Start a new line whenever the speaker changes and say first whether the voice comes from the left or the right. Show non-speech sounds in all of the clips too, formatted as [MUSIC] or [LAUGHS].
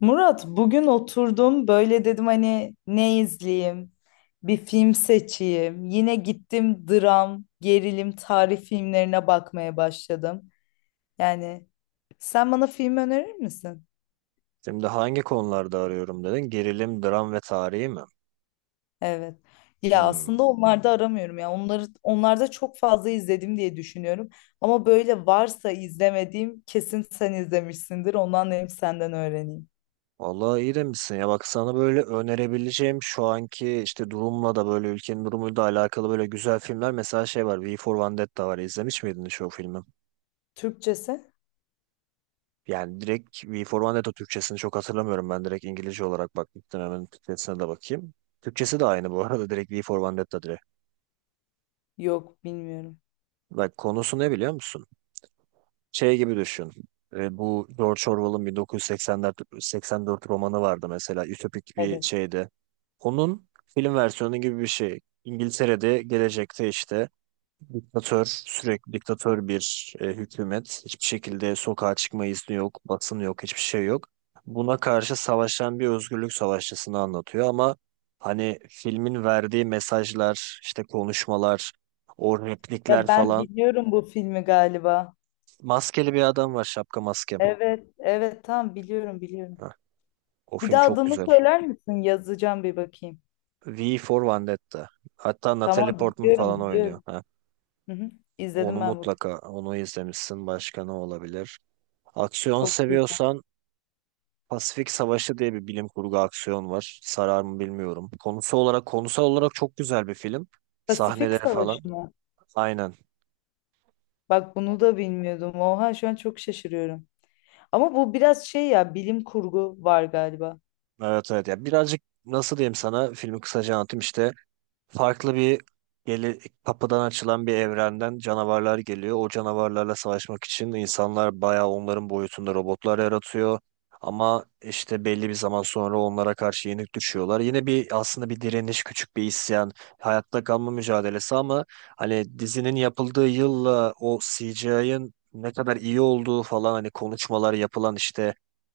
left: Murat bugün oturdum böyle dedim hani ne izleyeyim bir film seçeyim yine gittim dram gerilim tarih filmlerine bakmaya başladım yani sen bana film önerir misin?
right: Şimdi hangi konularda arıyorum dedin? Gerilim, dram ve tarihi mi?
left: Evet ya
right: Hmm.
left: aslında onlarda aramıyorum ya onları onlarda çok fazla izledim diye düşünüyorum ama böyle varsa izlemediğim kesin sen izlemişsindir ondan hem senden öğreneyim.
right: Vallahi iyi demişsin ya. Bak sana böyle önerebileceğim şu anki işte durumla da böyle ülkenin durumuyla da alakalı böyle güzel filmler. Mesela şey var, V for Vendetta var. İzlemiş miydin hiç o filmi?
left: Türkçesi?
right: Yani direkt V for Vendetta Türkçesini çok hatırlamıyorum. Ben direkt İngilizce olarak bakmıştım. Hemen Türkçesine de bakayım. Türkçesi de aynı bu arada. Direkt V for Vendetta direkt.
left: Yok, bilmiyorum.
right: Bak konusu ne biliyor musun? Şey gibi düşün. Bu George Orwell'ın 1984 84 romanı vardı mesela. Ütopik bir
left: Evet.
right: şeydi. Onun film versiyonu gibi bir şey. İngiltere'de gelecekte işte diktatör, sürekli diktatör bir hükümet. Hiçbir şekilde sokağa çıkma izni yok, basın yok, hiçbir şey yok. Buna karşı savaşan bir özgürlük savaşçısını anlatıyor ama hani filmin verdiği mesajlar, işte konuşmalar, o replikler
left: Ya ben
right: falan.
left: biliyorum bu filmi galiba.
right: Maskeli bir adam var, şapka maske.
left: Evet, evet, tamam biliyorum biliyorum.
right: O
left: Bir
right: film
left: daha
right: çok
left: adını
right: güzel.
left: söyler misin? Yazacağım, bir bakayım.
right: V for Vendetta. Hatta
left: Tamam
right: Natalie Portman
left: biliyorum
right: falan oynuyor.
left: biliyorum.
right: Ha.
left: Hı hı.
right: Onu
left: İzledim ben bu filmi.
right: mutlaka onu izlemişsin. Başka ne olabilir? Aksiyon
left: Çok güzel.
right: seviyorsan Pasifik Savaşı diye bir bilim kurgu aksiyon var. Sarar mı bilmiyorum. Konusu olarak, konusal olarak çok güzel bir film.
left: Pasifik
right: Sahneleri falan.
left: Savaşı mı?
right: Aynen.
left: Bak bunu da bilmiyordum. Oha şu an çok şaşırıyorum. Ama bu biraz şey ya, bilim kurgu var galiba.
right: Evet, evet. Ya birazcık, nasıl diyeyim, sana filmi kısaca anlatayım işte. Farklı bir geli, kapıdan açılan bir evrenden canavarlar geliyor. O canavarlarla savaşmak için insanlar bayağı onların boyutunda robotlar yaratıyor. Ama işte belli bir zaman sonra onlara karşı yenik düşüyorlar. Yine bir aslında bir direniş, küçük bir isyan, hayatta kalma mücadelesi, ama hani dizinin yapıldığı yılla o CGI'ın ne kadar iyi olduğu falan, hani konuşmalar yapılan işte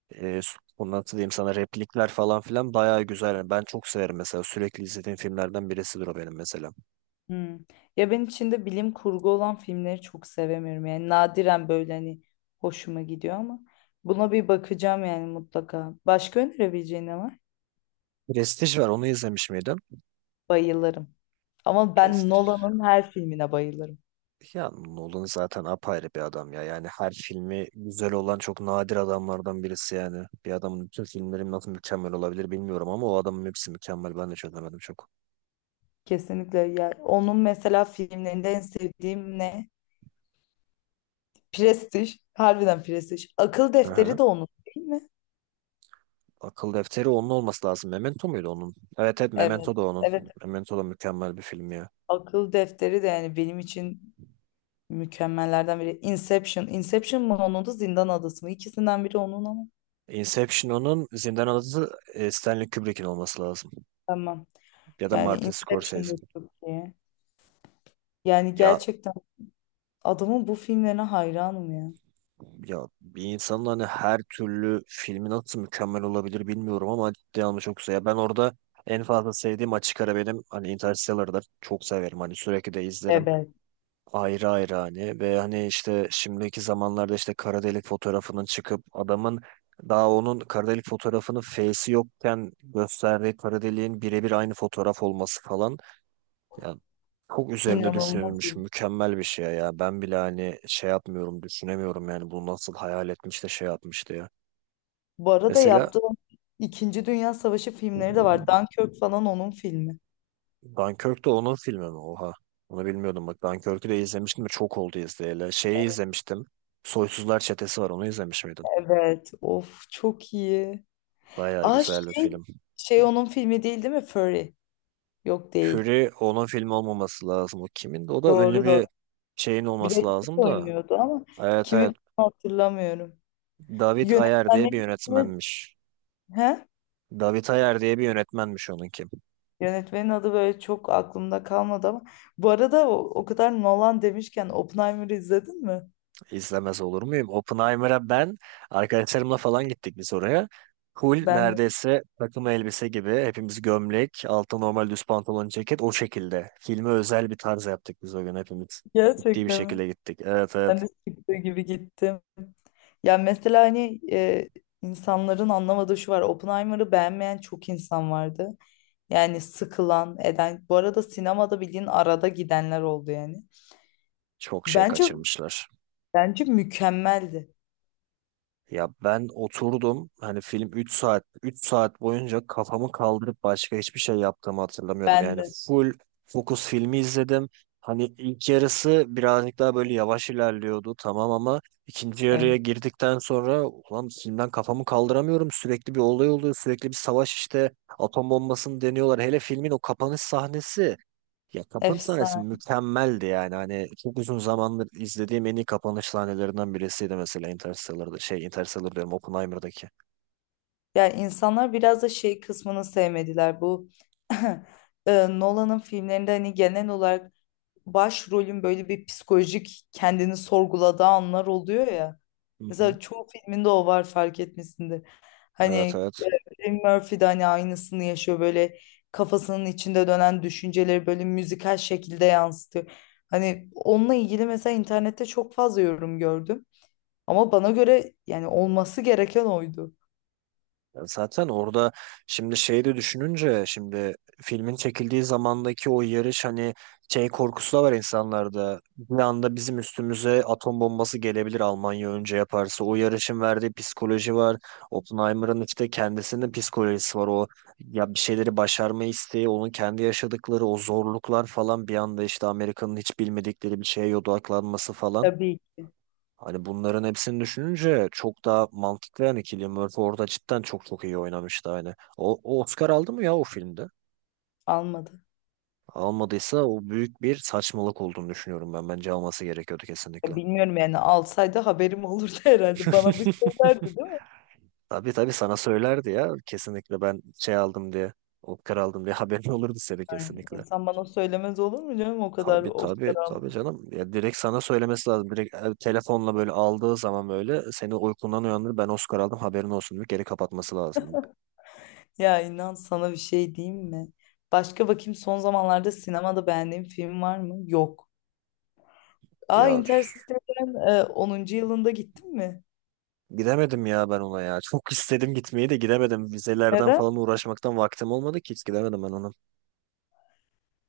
right: bu nasıl diyeyim sana, replikler falan filan bayağı güzel. Yani ben çok severim mesela. Sürekli izlediğim filmlerden birisidir o benim mesela.
left: Hmm. Ya ben içinde bilim kurgu olan filmleri çok sevemiyorum. Yani nadiren böyle hani hoşuma gidiyor ama buna bir bakacağım yani, mutlaka. Başka önerebileceğin ne var?
right: Prestige var, onu izlemiş miydin?
left: Bayılırım. Ama ben
right: Prestige.
left: Nolan'ın her filmine bayılırım.
right: Ya Nolan zaten apayrı bir adam ya. Yani her filmi güzel olan çok nadir adamlardan birisi yani. Bir adamın bütün filmleri nasıl mükemmel olabilir bilmiyorum ama o adamın hepsi mükemmel. Ben de çözemedim çok.
left: Kesinlikle. Ya onun mesela filmlerinde en sevdiğim ne? Prestij. Harbiden Prestij. Akıl
right: Aha.
left: Defteri de onun değil mi?
right: Akıl Defteri onun olması lazım. Memento muydu onun? Evet, evet,
left: Evet.
right: Memento da onun.
left: Evet.
right: Memento da mükemmel bir film ya.
left: Akıl Defteri de yani benim için mükemmellerden biri. Inception. Inception mı onun, da Zindan Adası mı? İkisinden biri onun ama.
right: Inception onun, Zindan adı Stanley Kubrick'in olması lazım.
left: Tamam.
right: Ya da
left: Yani
right: Martin
left: Inception da
right: Scorsese'in.
left: çok iyi. Yani
right: Ya
left: gerçekten adamın bu filmlerine hayranım ya.
right: ya bir insanın hani her türlü filmi nasıl mükemmel olabilir bilmiyorum ama ciddi anlamda çok güzel. Ya ben orada en fazla sevdiğim, açık ara benim hani Interstellar'dır. Çok severim, hani sürekli de izlerim.
left: Evet.
right: Ayrı ayrı hani, ve hani işte şimdiki zamanlarda işte kara delik fotoğrafının çıkıp adamın daha onun kara delik fotoğrafının face'i yokken gösterdiği kara deliğin birebir aynı fotoğraf olması falan. Ya çok üzerinde
left: İnanılmaz.
right: düşünebilmiş,
left: İyi.
right: mükemmel bir şey ya. Ben bile hani şey yapmıyorum, düşünemiyorum yani, bunu nasıl hayal etmiş de şey yapmıştı ya.
left: Bu arada
right: Mesela
left: yaptığım İkinci Dünya Savaşı filmleri de var. Dunkirk falan onun filmi.
right: Dunkirk de onun filmi mi? Oha. Onu bilmiyordum bak. Dunkirk'ü de izlemiştim de çok oldu izleyeli. Şeyi izlemiştim. Soysuzlar Çetesi var. Onu izlemiş miydin?
left: Evet. Of, çok iyi.
right: Bayağı
left: Aa
right: güzel bir
left: şey,
right: film.
left: şey onun filmi değil, değil mi? Fury. Yok, değil.
right: Fury onun filmi olmaması lazım. O kimin de? O da ünlü
left: Doğru doğru.
right: bir şeyin
left: Brad
right: olması
left: Pitt
right: lazım da.
left: oynuyordu ama
right: Evet,
left: kimin
right: evet.
left: filmi hatırlamıyorum.
right: David Ayer diye bir
left: Yönetmenin ismi,
right: yönetmenmiş.
left: he?
right: David Ayer diye bir yönetmenmiş onunki.
left: Yönetmenin adı böyle çok aklımda kalmadı ama bu arada o kadar Nolan demişken Oppenheimer'ı izledin mi?
right: İzlemez olur muyum? Oppenheimer'a ben arkadaşlarımla falan gittik biz oraya. Hul
left: Ben de.
right: neredeyse takım elbise gibi hepimiz, gömlek, altta normal düz pantolon, ceket o şekilde. Filme özel bir tarz yaptık biz o gün hepimiz. Ciddi bir
left: Gerçekten mi?
right: şekilde gittik. Evet,
left: Ben
right: evet,
left: de çıktığı gibi gittim. Ya mesela hani insanların anlamadığı şu var. Oppenheimer'ı beğenmeyen çok insan vardı. Yani sıkılan, eden. Bu arada sinemada bildiğin arada gidenler oldu yani.
right: çok şey
left: Bence
right: kaçırmışlar.
left: bence mükemmeldi.
right: Ya ben oturdum hani, film 3 saat 3 saat boyunca kafamı kaldırıp başka hiçbir şey yaptığımı hatırlamıyorum.
left: Ben
right: Yani
left: de.
right: full fokus filmi izledim. Hani ilk yarısı birazcık daha böyle yavaş ilerliyordu tamam, ama ikinci yarıya
left: Evet.
right: girdikten sonra, ulan filmden kafamı kaldıramıyorum. Sürekli bir olay oluyor, sürekli bir savaş işte, atom bombasını deniyorlar. Hele filmin o kapanış sahnesi, ya kapanış sahnesi
left: Efsane.
right: mükemmeldi yani. Hani çok uzun zamandır izlediğim en iyi kapanış sahnelerinden birisiydi, mesela Interstellar'da. Şey, Interstellar diyorum, Oppenheimer'daki.
left: Ya insanlar biraz da şey kısmını sevmediler. Bu [LAUGHS] Nolan'ın filmlerinde hani genel olarak başrolün böyle bir psikolojik kendini sorguladığı anlar oluyor ya.
right: Hı hı.
left: Mesela çoğu filminde o var, fark etmesinde. Hani
right: Evet, evet.
left: Eddie Murphy de hani aynısını yaşıyor, böyle kafasının içinde dönen düşünceleri böyle müzikal şekilde yansıtıyor. Hani onunla ilgili mesela internette çok fazla yorum gördüm. Ama bana göre yani olması gereken oydu.
right: Ya zaten orada, şimdi şeyi de düşününce, şimdi filmin çekildiği zamandaki o yarış, hani şey korkusu da var insanlarda. Bir anda bizim üstümüze atom bombası gelebilir Almanya önce yaparsa. O yarışın verdiği psikoloji var. Oppenheimer'ın işte kendisinin psikolojisi var. O ya bir şeyleri başarma isteği, onun kendi yaşadıkları o zorluklar falan, bir anda işte Amerika'nın hiç bilmedikleri bir şeye odaklanması falan.
left: Tabii ki
right: Hani bunların hepsini düşününce çok daha mantıklı. Yani Cillian Murphy orada cidden çok çok iyi oynamıştı hani. O Oscar aldı mı ya o filmde?
left: almadı.
right: Almadıysa o büyük bir saçmalık olduğunu düşünüyorum ben. Bence alması gerekiyordu
left: Ya
right: kesinlikle.
left: bilmiyorum yani, alsaydı haberim olurdu [LAUGHS] herhalde. Bana bir
right: [LAUGHS]
left: söylerdi değil mi?
right: Tabii, tabii, sana söylerdi ya kesinlikle, ben şey aldım diye. Oscar aldım diye [LAUGHS] haberin olurdu seni
left: Yani
right: kesinlikle.
left: insan bana söylemez olur mu canım, o kadar
right: Tabii, tabii,
left: Oscar.
right: tabii canım. Ya direkt sana söylemesi lazım. Direkt telefonla böyle aldığı zaman böyle seni uykundan uyandırır. Ben Oscar aldım haberin olsun diye geri kapatması lazımdı.
left: Ya inan, sana bir şey diyeyim mi? Başka bakayım, son zamanlarda sinemada beğendiğim film var mı? Yok. Aa,
right: Ya
left: Interstellar'ın 10. yılında gittin mi?
right: gidemedim ya ben ona ya. Çok [LAUGHS] istedim gitmeyi de gidemedim. Vizelerden
left: Neden?
right: falan uğraşmaktan vaktim olmadı, ki hiç gidemedim ben onun.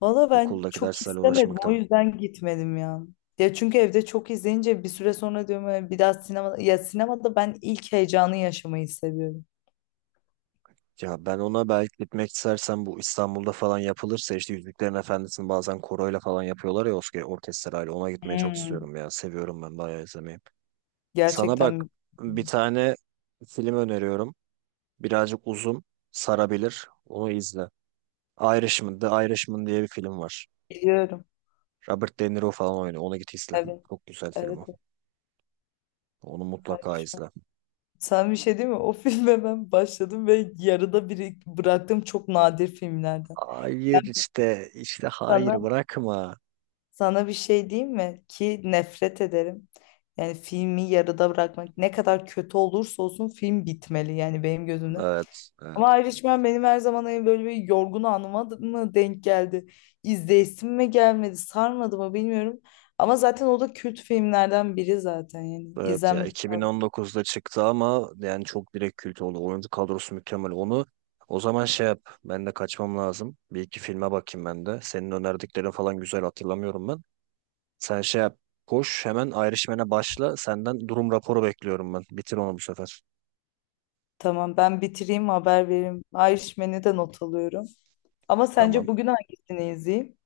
left: Valla ben
right: Okuldaki
left: çok
right: derslerle
left: istemedim, o
right: uğraşmaktan.
left: yüzden gitmedim ya. Ya çünkü evde çok izleyince bir süre sonra diyorum, bir daha sinemada, ya sinemada ben ilk heyecanı yaşamayı seviyorum."
right: Ya ben, ona belki gitmek istersen, bu İstanbul'da falan yapılırsa işte Yüzüklerin Efendisi'ni bazen koroyla falan yapıyorlar ya, orkestrayla. Ona gitmeye çok
left: Hmm.
right: istiyorum ya. Seviyorum ben bayağı izlemeyi. Sana
left: Gerçekten
right: bak,
left: mi?
right: bir tane film öneriyorum. Birazcık uzun. Sarabilir. Onu izle. Irishman, The Irishman diye bir film var.
left: Biliyorum.
right: Robert De Niro falan oynuyor. Ona git izle.
left: Evet.
right: Çok güzel film
left: Evet.
right: o. Onu mutlaka
left: Evet.
right: izle.
left: Sen, bir şey değil mi? O filme ben başladım ve yarıda biri bıraktığım çok nadir filmlerden.
right: Hayır,
left: Ben
right: işte hayır,
left: sana
right: bırakma.
left: sana bir şey diyeyim mi? Ki nefret ederim. Yani filmi yarıda bırakmak ne kadar kötü olursa olsun film bitmeli yani benim gözümde.
right: Evet, evet,
left: Ama Irishman benim her zaman en böyle bir yorgun anıma mı denk geldi? İzleyesim mi gelmedi? Sarmadı mı, bilmiyorum. Ama zaten o da kült filmlerden biri zaten yani.
right: evet, ya
left: İzlenmesi.
right: 2019'da çıktı ama yani çok direkt kült oldu. Oyuncu kadrosu mükemmel. Onu, o zaman şey yap. Ben de kaçmam lazım. Bir iki filme bakayım ben de. Senin önerdiklerin falan, güzel hatırlamıyorum ben. Sen şey yap. Koş hemen ayrışmene başla. Senden durum raporu bekliyorum ben. Bitir onu bu sefer.
left: Tamam, ben bitireyim, haber vereyim. Irishman'i de not alıyorum. Ama sence
right: Tamam.
left: bugün hangisini izleyeyim?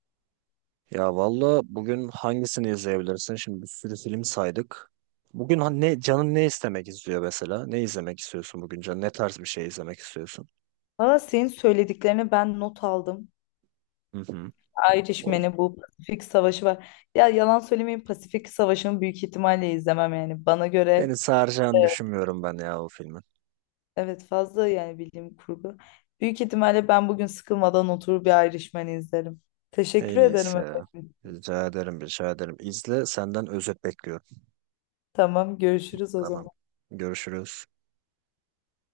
right: Ya valla bugün hangisini izleyebilirsin? Şimdi bir sürü film saydık. Bugün ne canın, ne istemek istiyor mesela? Ne izlemek istiyorsun bugün canın? Ne tarz bir şey izlemek istiyorsun?
left: Valla senin söylediklerini ben not aldım.
right: Hı hı. O,
left: Irishman'i, bu Pasifik Savaşı var. Ya yalan söylemeyeyim, Pasifik Savaşı'nı büyük ihtimalle izlemem yani. Bana göre
right: beni saracağını düşünmüyorum ben ya o filmin.
left: evet, fazla yani bildiğim kurgu. Büyük ihtimalle ben bugün sıkılmadan oturup bir Irishman'i izlerim. Teşekkür
right: En
left: ederim
right: iyisi ya.
left: efendim.
right: Rica ederim, rica ederim. İzle, senden özet bekliyorum.
left: Tamam, görüşürüz o
right: Tamam.
left: zaman.
right: Görüşürüz.